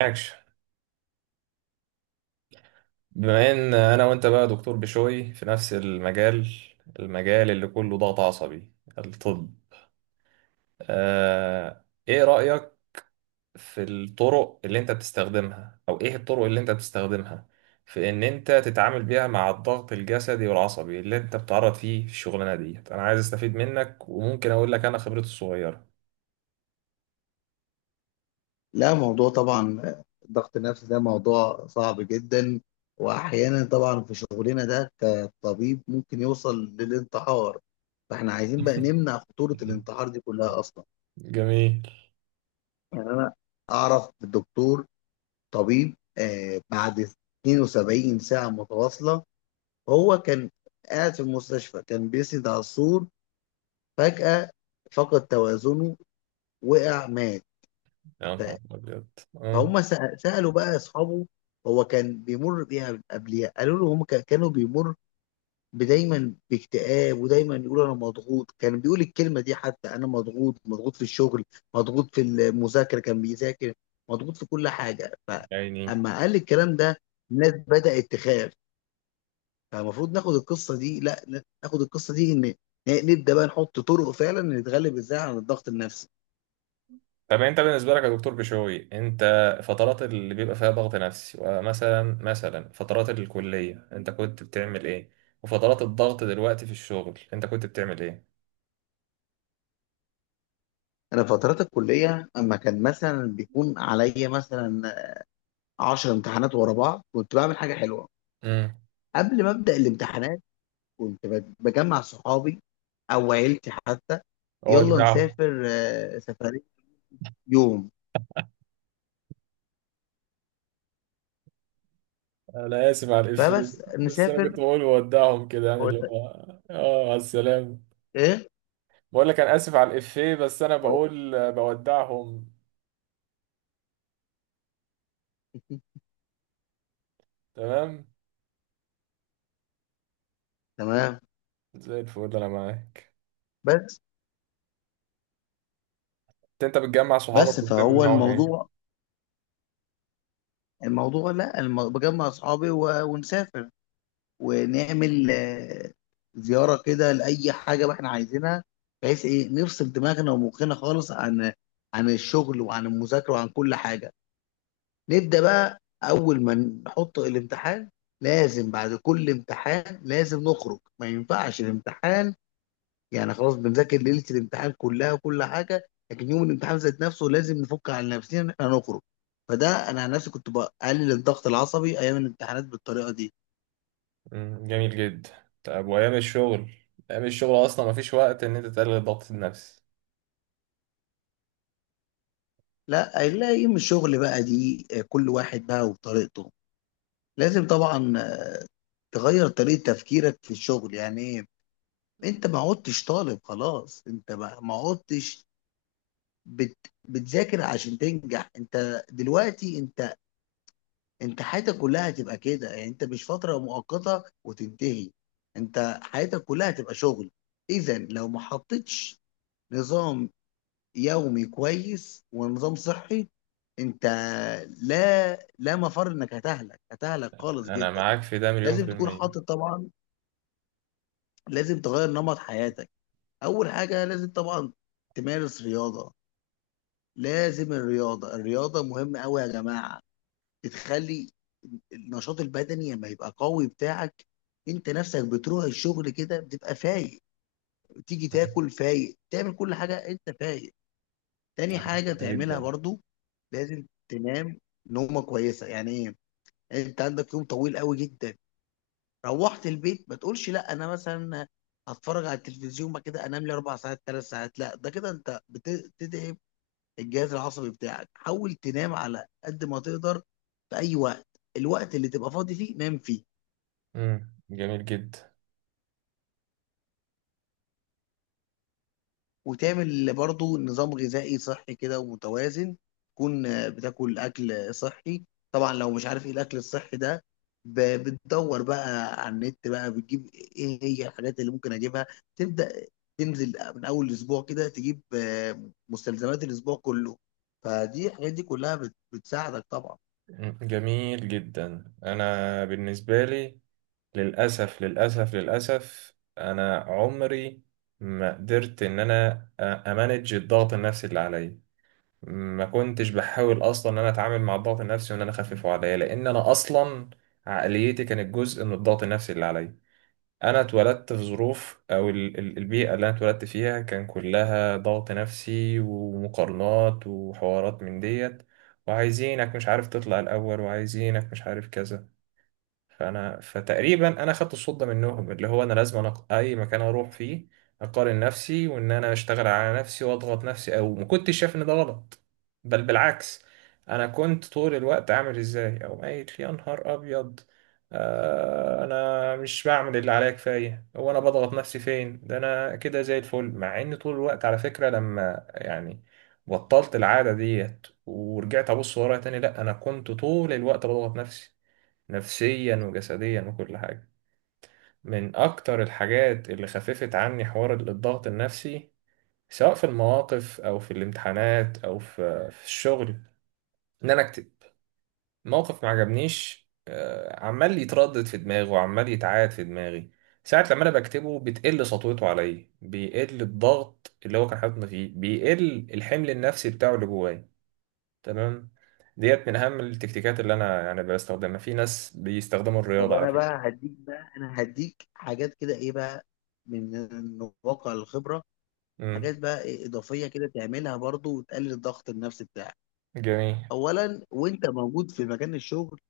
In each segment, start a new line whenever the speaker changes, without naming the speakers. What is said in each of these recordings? معكش. بما ان انا وانت بقى دكتور بشوي في نفس المجال المجال اللي كله ضغط عصبي، الطب. ايه رأيك في الطرق اللي انت بتستخدمها، او ايه الطرق اللي انت بتستخدمها في ان انت تتعامل بيها مع الضغط الجسدي والعصبي اللي انت بتتعرض فيه في الشغلانة ديت؟ انا عايز استفيد منك، وممكن اقول لك انا خبرتي الصغيرة.
لا، موضوع طبعا. الضغط النفسي ده موضوع صعب جدا. واحيانا طبعا في شغلنا ده كطبيب ممكن يوصل للانتحار. فاحنا عايزين بقى نمنع خطورة الانتحار دي كلها اصلا.
جميل.
يعني انا اعرف دكتور طبيب بعد 72 ساعة متواصلة هو كان قاعد في المستشفى، كان بيسند على السور. فجأة فقد توازنه، وقع، مات.
يا نهار ابيض. آه،
فهم سألوا بقى أصحابه هو كان بيمر بيها قبليها. قالوا له هم كانوا بيمر دايما باكتئاب، ودايما يقول أنا مضغوط. كان بيقول الكلمة دي حتى، أنا مضغوط، مضغوط في الشغل، مضغوط في المذاكرة كان بيذاكر، مضغوط في كل حاجة.
عيني.
فأما قال الكلام ده الناس بدأت تخاف. فالمفروض ناخد القصة دي، لا لا، ناخد القصة دي إن، نبدأ بقى نحط طرق فعلا نتغلب إزاي على الضغط النفسي.
طب انت بالنسبه لك يا دكتور بشوي، انت فترات اللي بيبقى فيها ضغط نفسي، ومثلا فترات الكليه، انت كنت بتعمل ايه؟ وفترات الضغط دلوقتي في الشغل انت كنت بتعمل ايه؟
أنا فترات الكلية أما كان مثلا بيكون عليا مثلا 10 امتحانات ورا بعض، كنت بعمل حاجه حلوه.
امم
قبل ما ابدا الامتحانات كنت بجمع صحابي او عيلتي حتى. يلا
اودعهم.
نسافر، سفريه يوم.
انا اسف على الافيه،
فبس
بس انا
نسافر.
كنت بقول اودعهم كده، يعني اللي
قلت
هو اه، على السلامه.
ايه؟
بقول لك انا اسف على الافيه، بس انا
قلت
بقول بودعهم. تمام.
تمام.
زي الفل، انا معاك.
بس،
انت بتجمع
بس
صحابك وبتعمل
فهو
معاهم ايه؟
الموضوع، الموضوع، لا الم- بجمع اصحابي ونسافر ونعمل زياره كده لاي حاجه ما احنا عايزينها، بحيث ايه نفصل دماغنا ومخنا خالص عن، عن الشغل وعن المذاكره وعن كل حاجه. نبدأ بقى أول ما نحط الامتحان، لازم بعد كل امتحان لازم نخرج. ما ينفعش الامتحان، يعني خلاص بنذاكر ليلة الامتحان كلها وكل حاجة، لكن يوم الامتحان ذات نفسه لازم نفك على نفسنا إن إحنا نخرج. فده أنا عن نفسي كنت بقلل الضغط العصبي أيام الامتحانات بالطريقة دي.
مم، جميل جدا. طب وايام الشغل؟ ايام الشغل اصلا مفيش وقت ان انت تقلل الضغط النفسي.
لا، لا، يوم الشغل بقى دي كل واحد بقى وطريقته. لازم طبعا تغير طريقة تفكيرك في الشغل. يعني إيه؟ انت ما عدتش طالب خلاص، انت ما عدتش بتذاكر عشان تنجح. انت دلوقتي انت، انت حياتك كلها هتبقى كده. يعني انت مش فترة مؤقتة وتنتهي، انت حياتك كلها هتبقى شغل. اذا لو ما حطيتش نظام يومي كويس ونظام صحي، انت لا، لا مفر انك هتهلك، هتهلك خالص
انا
جدا.
معاك في ده مليون
لازم
في
تكون
المية.
حاطط طبعا، لازم تغير نمط حياتك. اول حاجه لازم طبعا تمارس رياضه. لازم الرياضه، الرياضه مهمه قوي يا جماعه. بتخلي النشاط البدني لما يبقى قوي بتاعك، انت نفسك بتروح الشغل كده بتبقى فايق، تيجي
مم،
تاكل فايق، تعمل كل حاجة انت فايق. تاني حاجة تعملها
جدا.
برضو، لازم تنام نومة كويسة. يعني ايه؟ يعني انت عندك يوم طويل قوي جدا، روحت البيت ما تقولش لا انا مثلا هتفرج على التلفزيون بعد كده انام لي اربع ساعات، ثلاث ساعات. لا، ده كده انت بتدعي الجهاز العصبي بتاعك. حاول تنام على قد ما تقدر في اي وقت، الوقت اللي تبقى فاضي فيه نام فيه.
مم، جميل جدا.
وتعمل برضو نظام غذائي صحي كده ومتوازن، تكون بتاكل اكل صحي. طبعا لو مش عارف ايه الاكل الصحي ده، بتدور بقى على النت، بقى بتجيب ايه هي الحاجات اللي ممكن اجيبها. تبدأ تنزل من اول الاسبوع كده تجيب مستلزمات الاسبوع كله. فدي الحاجات دي كلها بتساعدك طبعا.
مم، جميل جدا. انا بالنسبة لي، للاسف للاسف للاسف، انا عمري ما قدرت ان انا امانج الضغط النفسي اللي عليا. ما كنتش بحاول اصلا ان انا اتعامل مع الضغط النفسي وان انا اخففه عليا، لان انا اصلا عقليتي كانت جزء من الضغط النفسي اللي عليا. انا اتولدت في ظروف، او البيئه اللي انا اتولدت فيها كان كلها ضغط نفسي ومقارنات وحوارات من ديت. وعايزينك مش عارف تطلع الاول، وعايزينك مش عارف كذا. فانا فتقريبا انا خدت الصوت ده منهم، اللي هو انا لازم، أنا اي مكان اروح فيه اقارن نفسي وان انا اشتغل على نفسي واضغط نفسي، او ما كنتش شايف ان ده غلط، بل بالعكس. انا كنت طول الوقت عامل ازاي، او قايل يا نهار ابيض، آه انا مش بعمل اللي عليا كفايه، هو انا بضغط نفسي فين، ده انا كده زي الفل. مع ان طول الوقت على فكره، لما يعني بطلت العاده ديت ورجعت ابص ورايا تاني، لا انا كنت طول الوقت بضغط نفسي، نفسيا وجسديا وكل حاجة. من أكتر الحاجات اللي خففت عني حوار الضغط النفسي، سواء في المواقف أو في الامتحانات أو في الشغل، إن أنا أكتب. موقف ما عجبنيش، عمال يتردد في دماغي وعمال يتعاد في دماغي، ساعة لما أنا بكتبه بتقل سطوته عليا، بيقل الضغط اللي هو كان حاططني فيه، بيقل الحمل النفسي بتاعه اللي جوايا. تمام. ديت من أهم التكتيكات اللي أنا يعني بستخدمها. في ناس بيستخدموا
طب
الرياضة على
انا
فكرة.
بقى هديك، بقى انا هديك حاجات كده، ايه بقى من واقع الخبره،
مم.
حاجات بقى إيه اضافيه كده تعملها برضو وتقلل الضغط النفسي بتاعك.
جميل
اولا وانت موجود في مكان الشغل،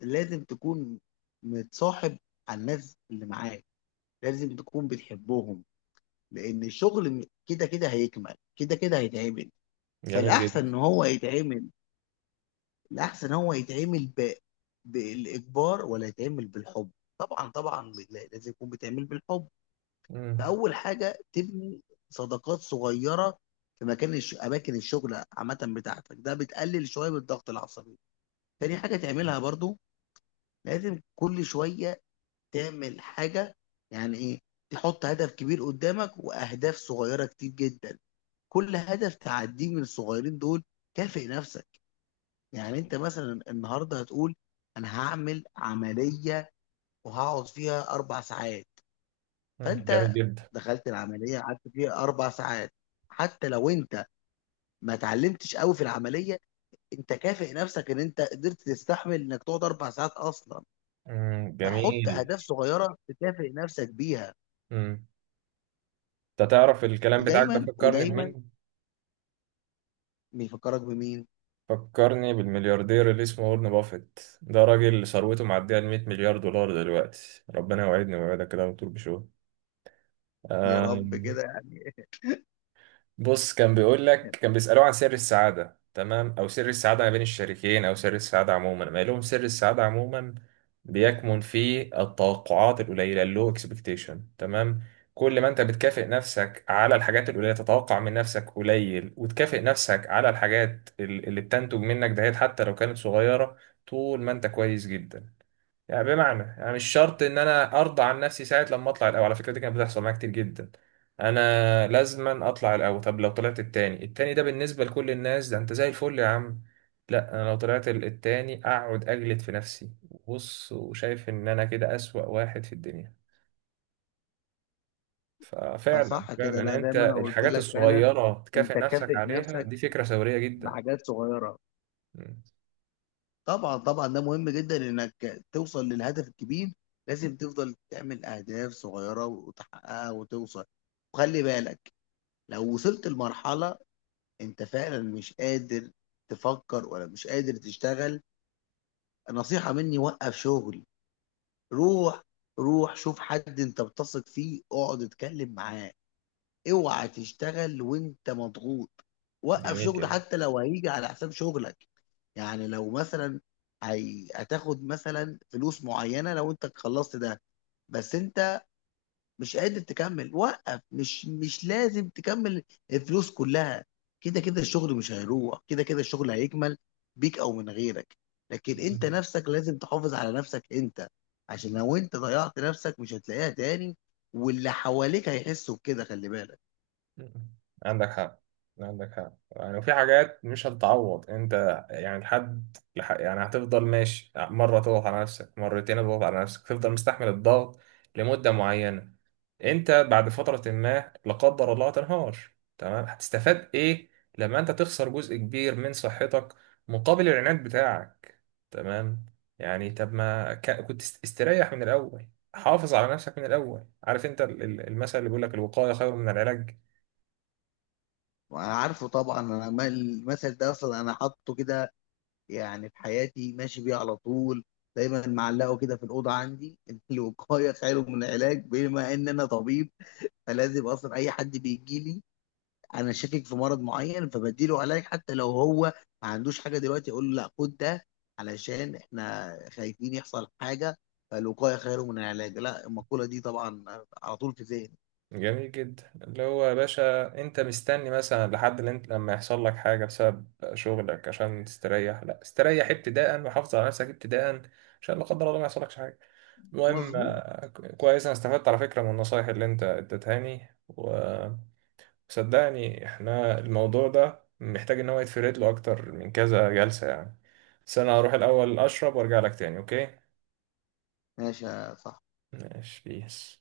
لازم تكون متصاحب على الناس اللي معاك، لازم تكون بتحبهم. لان الشغل كده كده هيكمل، كده كده هيتعمل.
جميل
فالاحسن
جدا.
ان هو يتعمل، الاحسن هو يتعمل ب، بالاجبار ولا يتعمل بالحب؟ طبعا طبعا لازم يكون بتعمل بالحب.
مم.
فاول حاجه تبني صداقات صغيره في مكان اماكن الشغل عامه بتاعتك، ده بتقلل شويه من الضغط العصبي. تاني حاجه تعملها برضو، لازم كل شويه تعمل حاجه. يعني ايه؟ تحط هدف كبير قدامك واهداف صغيره كتير جدا، كل هدف تعديه من الصغيرين دول كافئ نفسك. يعني انت مثلا النهارده هتقول انا هعمل عمليه وهقعد فيها اربع ساعات.
مم، جميل
فانت
جدا.
دخلت العمليه، قعدت فيها اربع ساعات، حتى لو انت ما اتعلمتش قوي في العمليه، انت كافئ نفسك ان انت قدرت تستحمل انك تقعد اربع ساعات اصلا.
مم،
فحط
جميل.
اهداف صغيره تكافئ نفسك بيها.
مم. انت تعرف الكلام بتاعك ده
ودايما
فكرني
ودايما
بمين؟
بيفكرك بمين؟
فكرني بالملياردير اللي اسمه وارن بافيت. ده راجل ثروته معدية ال 100 مليار دولار دلوقتي. ربنا يوعدني ويوعدك كده وتقول بشو.
يا رب
آم،
كده يعني.
بص، كان بيقول لك، كان بيسألوه عن سر السعادة، تمام، أو سر السعادة ما بين الشريكين، أو سر السعادة عموما. ما لهم سر السعادة عموما بيكمن في التوقعات القليلة، اللو اكسبكتيشن، تمام. كل ما أنت بتكافئ نفسك على الحاجات القليلة، تتوقع من نفسك قليل وتكافئ نفسك على اللي بتنتج منك دهيت، حتى لو كانت صغيرة، طول ما أنت كويس جدا. يعني بمعنى، يعني مش شرط ان انا ارضى عن نفسي ساعه لما اطلع الاول. على فكره، دي كانت بتحصل معايا كتير جدا. انا لازما اطلع الاول. طب لو طلعت التاني، التاني ده بالنسبه لكل الناس ده انت زي الفل يا عم. لا، انا لو طلعت التاني اقعد اجلد في نفسي، بص، وشايف ان انا كده اسوأ واحد في الدنيا. ففعلا
فصح
فعلا،
كده. لا
يعني
زي
انت
ما انا قلت
الحاجات
لك فعلا،
الصغيره
انت
تكافئ نفسك
كافئ
عليها،
نفسك
دي فكره ثوريه جدا.
بحاجات صغيره.
مم،
طبعا طبعا ده مهم جدا انك توصل للهدف الكبير، لازم تفضل تعمل اهداف صغيره وتحققها وتوصل. وخلي بالك، لو وصلت لمرحله انت فعلا مش قادر تفكر ولا مش قادر تشتغل، نصيحه مني، وقف شغل. روح، روح شوف حد انت بتثق فيه، اقعد اتكلم معاه. اوعى تشتغل وانت مضغوط، وقف
جميل
شغل
جدا.
حتى لو هيجي على حساب شغلك. يعني لو مثلا هتاخد مثلا فلوس معينة لو انت خلصت ده، بس انت مش قادر تكمل، وقف. مش لازم تكمل الفلوس كلها. كده كده الشغل مش هيروح، كده كده الشغل هيكمل بيك او من غيرك. لكن انت
مم.
نفسك لازم تحافظ على نفسك انت. عشان لو انت ضيعت نفسك مش هتلاقيها تاني، واللي حواليك هيحسوا بكده، خلي بالك.
عندك حق. عندك حق. يعني وفي حاجات مش هتتعوض، انت يعني يعني هتفضل ماشي، مره تضغط على نفسك، مرتين تضغط على نفسك، تفضل مستحمل الضغط لمده معينه، انت بعد فتره، ما لا قدر الله، هتنهار. تمام. هتستفاد ايه لما انت تخسر جزء كبير من صحتك مقابل العناد بتاعك؟ تمام؟ يعني طب ما ك... كنت استريح من الاول، حافظ على نفسك من الاول. عارف انت المثل اللي بيقول لك، الوقايه خير من العلاج.
وانا عارفه طبعا انا، المثل ده اصلا انا حاطه كده يعني في حياتي، ماشي بيه على طول، دايما معلقه كده في الاوضه عندي إن الوقايه خير من العلاج. بما ان انا طبيب فلازم اصلا اي حد بيجي لي انا شاكك في مرض معين فبديله علاج، حتى لو هو ما عندوش حاجه دلوقتي اقول له لا، خد ده علشان احنا خايفين يحصل حاجه. فالوقايه خير من العلاج، لا المقوله دي طبعا على طول في ذهني.
جميل جدا، اللي هو يا باشا انت مستني مثلا لحد اللي انت لما يحصل لك حاجة بسبب شغلك عشان تستريح؟ لا، استريح ابتداء وحافظ على نفسك ابتداء، عشان لا قدر الله ما يحصلكش حاجة. المهم،
مظبوط.
كويس. انا استفدت على فكرة من النصايح اللي انت اديتهاني، وصدقني احنا الموضوع ده محتاج ان هو يتفرد له اكتر من كذا جلسة يعني. بس انا هروح الاول اشرب وارجع لك تاني، اوكي؟
ماشي يا صاحبي.
ماشي بيس.